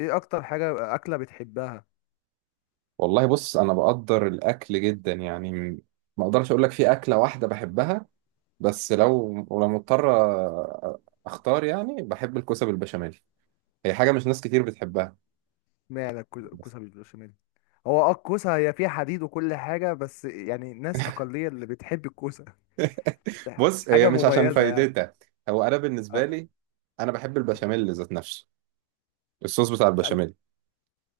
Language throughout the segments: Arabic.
ايه اكتر حاجة اكلة بتحبها؟ والله، بص. انا بقدر الاكل جدا، يعني ما اقدرش اقول لك في اكله واحده بحبها. بس ولو مضطر أ- اختار، يعني بحب الكوسه بالبشاميل. هي حاجه مش ناس كتير بتحبها. معنى بس الكوسة بالبشاميل؟ هو الكوسة هي فيها حديد وكل حاجة، بس يعني ناس أقلية اللي بتحب الكوسة. بص، هي حاجة بص مش عشان مميزة يعني. فايدتها. هو انا بالنسبه انت، آه، لي، انا بحب عارف. البشاميل ذات نفسه، الصوص بتاع لا، البشاميل.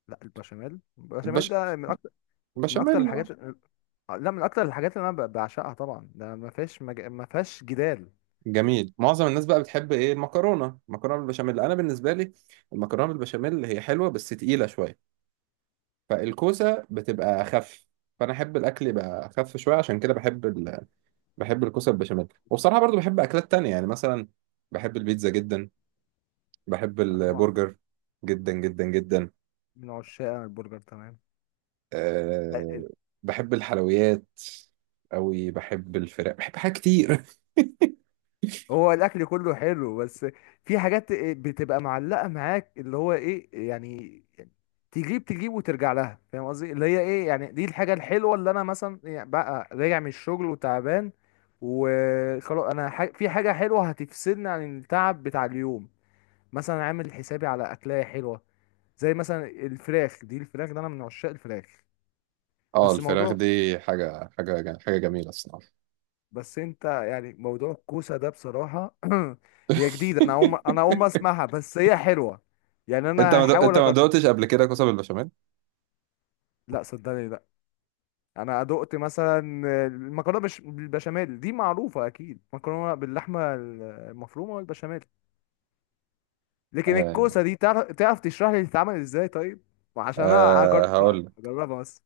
لا، البشاميل البش... ده من أكتر، من أكتر البشاميل. الحاجات، البشاميل. آه، لا، من أكتر الحاجات اللي أنا بعشقها طبعا، ده ما فيهاش جدال. جميل. معظم الناس بقى بتحب ايه؟ المكرونه بالبشاميل. انا بالنسبه لي المكرونه بالبشاميل هي حلوه بس تقيله شويه، فالكوسه بتبقى اخف، فانا احب الاكل يبقى اخف شويه، عشان كده بحب الكوسه بالبشاميل. وبصراحه برضو بحب اكلات تانية، يعني مثلا بحب البيتزا جدا، بحب آه، طبعا. البرجر جدا جدا جدا. من عشاق البرجر، تمام. أه... آه، بحب الحلويات قوي، بحب الفراخ، بحب حاجات كتير. هو الاكل كله حلو، بس في حاجات بتبقى معلقه معاك، اللي هو ايه يعني، تجيب وترجع لها، فاهم قصدي؟ اللي هي ايه يعني، دي الحاجه الحلوه، اللي انا مثلا يعني بقى راجع من الشغل وتعبان، وخلاص، انا في حاجه حلوه هتفصلني عن التعب بتاع اليوم. مثلا عامل حسابي على اكلايه حلوه، زي مثلا الفراخ، دي الفراخ ده انا من عشاق الفراخ. اه، بس الفراخ موضوع، دي حاجه حاجه حاجه جميله الصراحه. بس انت يعني موضوع الكوسه ده، بصراحه، هي جديده، انا اقوم اسمعها، بس هي حلوه. يعني انا هحاول انت ما أجرب. دقتش قبل كده كوسه بالبشاميل؟ لا، صدقني، لا. انا دقت مثلا المكرونه بالبشاميل دي معروفه، اكيد مكرونه باللحمه المفرومه والبشاميل. لكن أه... الكوسه دي، تعرف تشرح لي بتتعمل ازاي، طيب؟ عشان انا اجربها هقول، اجربها بس.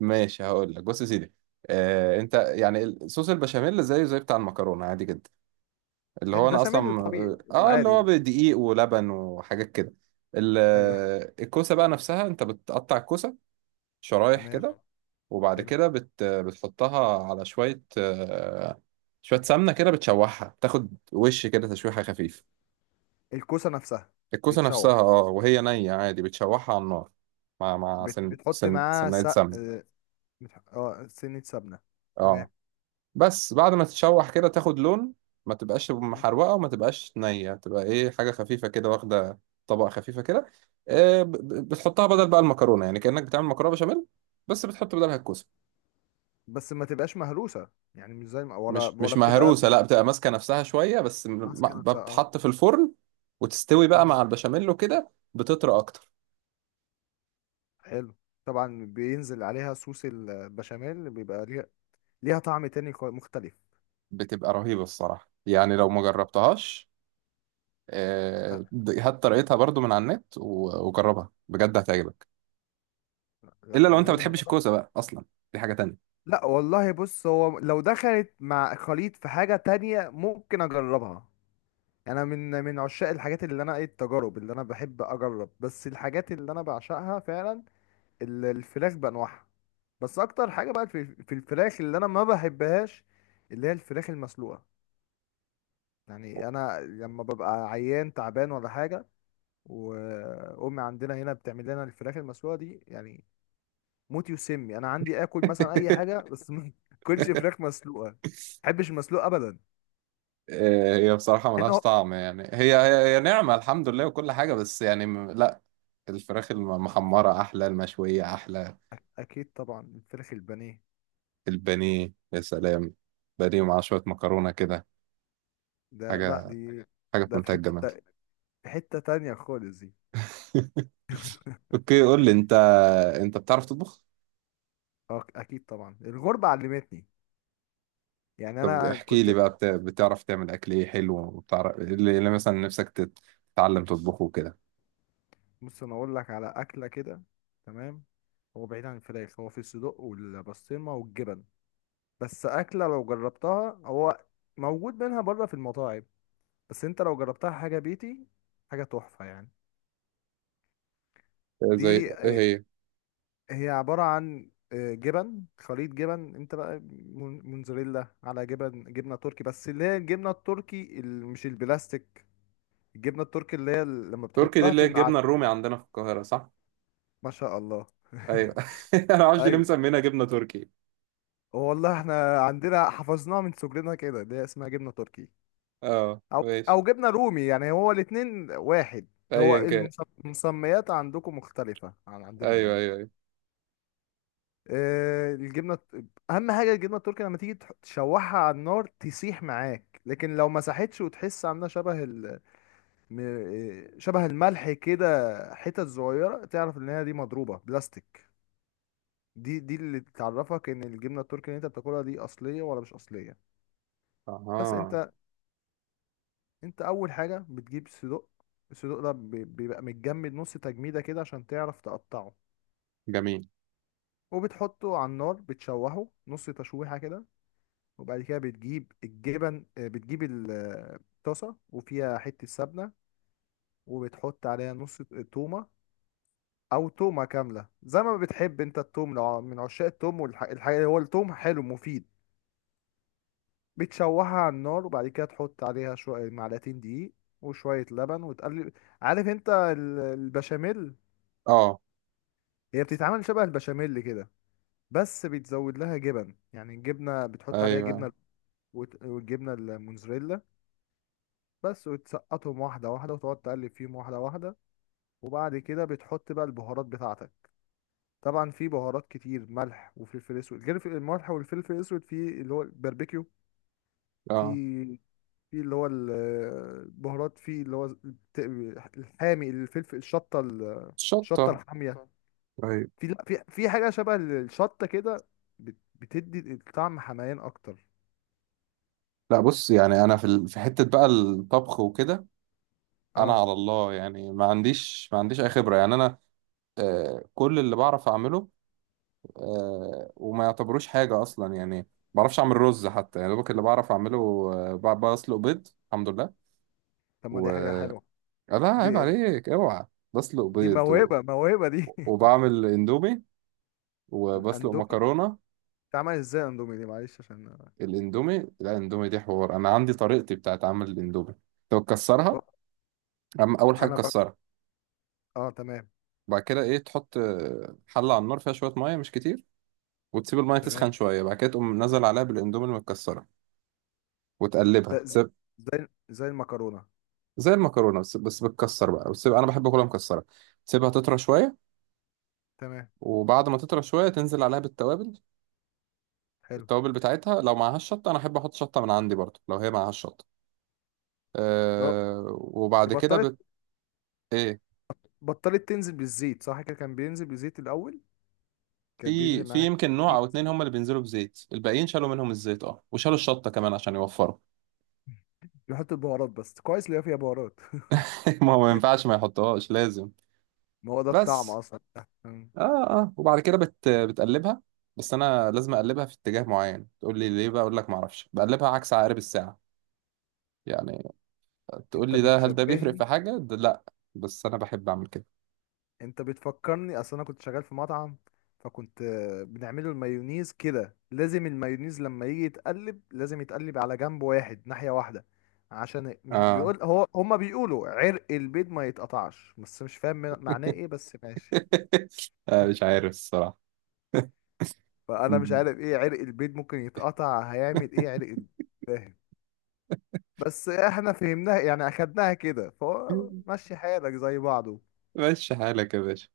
ماشي هقول لك، بص يا سيدي. آه، انت يعني صوص البشاميل زيه زي بتاع المكرونه، عادي جدا، اللي هو انا اصلا. البشاميل الطبيعي اه، اللي العادي هو ده. بدقيق ولبن وحاجات كده. ايوه. الكوسه بقى نفسها، انت بتقطع الكوسه شرايح تمام. كده، وبعد حلو. كده بتحطها على شويه، شويه سمنه كده، بتشوحها، تاخد وش كده، تشويحه خفيف. الكوسه نفسها؟ الكوسه نفسها، تتشوح؟ اه، وهي نيه عادي بتشوحها على النار، مع سن بتحط سن معاها سنة سق، سمنه. اه، سنة سمنة. اه، تمام. بس بعد ما تتشوح كده تاخد لون، ما تبقاش مم. محروقة وما تبقاش نية، تبقى ايه، حاجة خفيفة كده واخدة طبقة خفيفة كده. بتحطها بدل بقى المكرونة، يعني كأنك بتعمل مكرونة بشاميل بس بتحط بدلها الكوسة. بس ما تبقاش مهروسة، يعني مش زي ما ولا مش ولا بتبقى مهروسة، لا، بتبقى ماسكة نفسها شوية، بس ماسكة نفسها، اه. بتتحط في الفرن وتستوي بقى مم. مع البشاميل، وكده بتطرى أكتر. حلو. طبعا بينزل عليها صوص البشاميل، بيبقى ليها طعم تاني مختلف. بتبقى رهيبة الصراحة، يعني لو ما جربتهاش، لا. هات طريقتها برضو من على النت و- وجربها بجد، هتعجبك. الا لا، لو انا انت ما لازم بتحبش اجربها. الكوسه بقى اصلا، دي حاجه تانية. لا، والله بص، هو لو دخلت مع خليط في حاجة تانية ممكن اجربها. انا من عشاق الحاجات، اللي انا ايه، التجارب اللي انا بحب اجرب، بس الحاجات اللي انا بعشقها فعلا، الفراخ بانواعها. بس اكتر حاجه بقى في الفراخ اللي انا ما بحبهاش، اللي هي الفراخ المسلوقه. يعني انا لما ببقى عيان تعبان ولا حاجه، وامي عندنا هنا بتعمل لنا الفراخ المسلوقه دي، يعني موت يسمي، انا عندي اكل مثلا اي حاجه بس ما اكلش فراخ مسلوقه، ما بحبش المسلوق ابدا، مع هي بصراحه ملهاش انه. طعم، يعني هي نعمه الحمد لله وكل حاجه، بس يعني لا. الفراخ المحمره احلى، المشويه احلى. اكيد طبعا، الفراخ البانيه. البانيه يا سلام، بانيه مع شويه مكرونه كده، ده، لا حاجه دي، حاجه في ده في منتهى الجمال. في حته تانية خالص دي. اوكي، قول لي انت بتعرف تطبخ؟ اه، اكيد طبعا، الغربه علمتني، يعني طب انا احكي لي كنت. بقى، بتعرف تعمل اكل ايه حلو، وبتعرف إيه اللي مثلا نفسك تتعلم تطبخه كده؟ بص، انا اقول لك على اكله كده، تمام. هو بعيد عن الفراخ، هو في الصدق والبسطرمه والجبن، بس اكله لو جربتها، هو موجود منها بره في المطاعم، بس انت لو جربتها، حاجه بيتي، حاجه تحفه يعني. زي دي، ايه آه، هي؟ هي عباره عن جبن، خليط جبن، انت بقى موتزاريلا على جبن، جبنه تركي، بس اللي هي الجبنه التركي، مش البلاستيك. الجبنه التركي، اللي هي لما تركي دي بتحطها اللي في هي الع-. الجبنه الرومي عندنا في القاهره، صح؟ ما شاء الله. ايوه. انا معرفش ليه ايوه. مسمينها جبنه تركي. والله احنا عندنا حفظناها من صغرنا كده، اللي هي اسمها جبنه تركي، اه، او، ماشي. او جبنه رومي، يعني هو الاتنين واحد. هو ايا كان. المس-، المسميات عندكم مختلفه عن عندنا ايوه، يعني. ايوه، ايوه. الجبنه اهم حاجه الجبنه التركي لما تيجي تشوحها على النار تسيح معاك، لكن لو مسحتش وتحس عامله شبه ال... م- شبه الملح كده، حتت صغيره، تعرف ان هي دي مضروبه بلاستيك. دي اللي تعرفك ان الجبنه التركي اللي انت بتاكلها دي، اصليه ولا مش اصليه. بس اها. انت اول حاجه بتجيب صدوق. الصدوق ده بيبقى متجمد نص تجميده كده، عشان تعرف تقطعه. جميل. وبتحطه على النار، بتشوحه نص تشويحه كده. وبعد كده بتجيب الجبن، بتجيب الطاسه وفيها حته سمنه، وبتحط عليها نص تومه، او تومه كامله زي ما بتحب انت التوم، لو من عشاق التوم والحاجه، هو التوم حلو مفيد. بتشوحها على النار، وبعد كده تحط عليها شويه، معلقتين دقيق وشويه لبن، وتقلب. عارف انت البشاميل؟ اه. هي بتتعمل شبه البشاميل كده، بس بيتزود لها جبن، يعني الجبنة، بتحط عليها ايوه. جبنة، والجبنة الموزاريلا بس، وتسقطهم واحدة واحدة، وتقعد تقلب فيهم واحدة واحدة. وبعد كده بتحط بقى البهارات بتاعتك. طبعا في بهارات كتير، ملح وفلفل اسود، غير الملح والفلفل الاسود، في اللي هو الباربيكيو، في اه. في اللي هو البهارات، في اللي هو الحامي، الفلفل، الشطة شطه. الشطة الحامية. ايوه. في، لا، في حاجه شبه الشطه كده، بتدي الطعم حمايان اكتر. لا، بص، يعني انا في في حته بقى الطبخ وكده، انا اه، على الله، يعني ما عنديش اي خبره، يعني انا كل اللي بعرف اعمله وما يعتبروش حاجه اصلا، يعني ما بعرفش اعمل رز حتى، يعني دوبك اللي بعرف اعمله بسلق بيض الحمد لله. طب ما و دي حاجه حلوه، لا عيب دي عليك، اوعى. بسلق دي بيض، موهبه موهبه دي. وبعمل اندومي، وبسلق الاندومي، مكرونة. اتعمل ازاي الاندومي دي؟ معلش، عشان الاندومي، لا الاندومي دي حوار، انا عندي طريقتي بتاعت عمل الاندومي. لو تكسرها، اول حاجة انا ب... تكسرها. اه، تمام، بعد كده ايه، تحط حلة على النار فيها شوية مية مش كتير، وتسيب المية تمام، تسخن شوية، بعد كده تقوم نزل عليها بالاندومي المتكسرة، ده وتقلبها، تسيب، زي المكرونه. زي المكرونة، بس بتكسر بقى، وتسيب، انا بحب اكلها مكسرة. تسيبها تطرى شوية، تمام. وبعد ما تطرى شوية تنزل عليها بالتوابل. حلو. التوابل بتاعتها لو معهاش شطة، انا احب احط شطة من عندي برضه لو هي معهاش شطة. اه، وبعد كده بطلت ايه، بطلت تنزل بالزيت، صح كده؟ كان بينزل بالزيت الاول، كان بينزل في معاك يمكن نوع او اتنين كتير. هم اللي بينزلوا بزيت، الباقيين شالوا منهم الزيت، اه، وشالوا الشطه كمان عشان يوفروا. بيحط البهارات بس، كويس اللي هي فيها بهارات. ما هو ما ينفعش ما يحطوهاش، لازم. ما هو ده الطعم بس، اصلا. مم. اه، اه، وبعد كده بتقلبها. بس انا لازم اقلبها في اتجاه معين، تقول لي ليه بقى؟ اقول لك ما اعرفش، بقلبها عكس عقارب الساعه يعني. تقول انت لي هل ده بيفرق بتشبهني، في حاجه؟ ده لا، بس انا بحب اعمل كده. انت بتفكرني، اصل انا كنت شغال في مطعم، فكنت بنعمله المايونيز كده، لازم المايونيز لما يجي يتقلب لازم يتقلب على جنب واحد، ناحية واحدة، عشان مش اه. بيقول هو، هما بيقولوا عرق البيض ما يتقطعش، بس مش فاهم معناه ايه، بس ماشي. مش عارف الصراحه. فانا مش عارف ايه عرق البيض، ممكن يتقطع هيعمل ايه عرق البيض؟ فاهم؟ بس احنا فهمناها يعني، اخدناها كده، فهو مشي حالك زي بعضه. ماشي حالك يا باشا.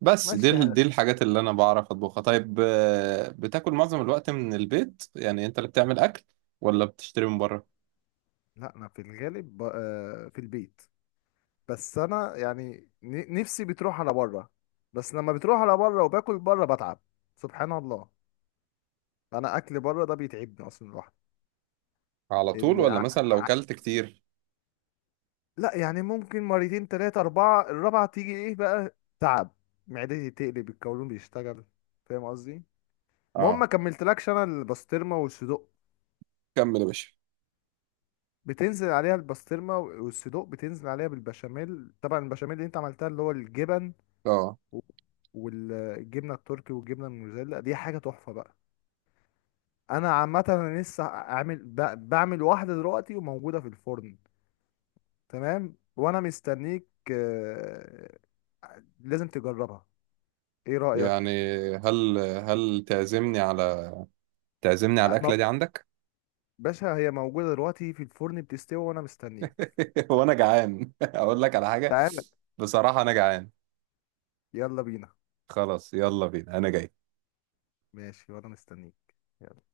بس دي مشي حالك. الحاجات اللي انا بعرف اطبخها. طيب، بتاكل معظم الوقت من البيت، يعني انت اللي بتعمل اكل، ولا بتشتري من بره؟ لا، انا في الغالب في البيت، بس انا يعني نفسي بتروح على بره، بس لما بتروح على بره وباكل بره، بتعب. سبحان الله، انا اكل بره ده بيتعبني اصلا، الواحد على طول؟ ال... ولا ع... مثلا لو ع... كلت كتير؟ لا، يعني ممكن مرتين، تلاتة، اربعة، الرابعة تيجي ايه بقى، تعب، معدتي تقلب، القولون بيشتغل، فاهم قصدي؟ المهم ما اه، كملتلكش انا البسطرمة والصدوق، كمل يا باشا. بتنزل عليها البسطرمة والصدوق، بتنزل عليها بالبشاميل، طبعا البشاميل اللي انت عملتها، اللي هو الجبن، اه، و- والجبنه التركي والجبنه الموزاريلا، دي حاجه تحفه بقى. انا عامه، انا لسه اعمل بعمل واحده دلوقتي وموجوده في الفرن، تمام، وانا مستنيك، آه، لازم تجربها. ايه يعني رايك؟ هل تعزمني على آه، الاكله دي عندك؟ باشا، هي موجوده دلوقتي في الفرن بتستوي، وانا مستنيك. وانا جعان. اقول لك على حاجه، تعال. بصراحه انا جعان. يلا بينا. خلاص يلا بينا، انا جاي. ماشي، وانا مستنيك. يلا.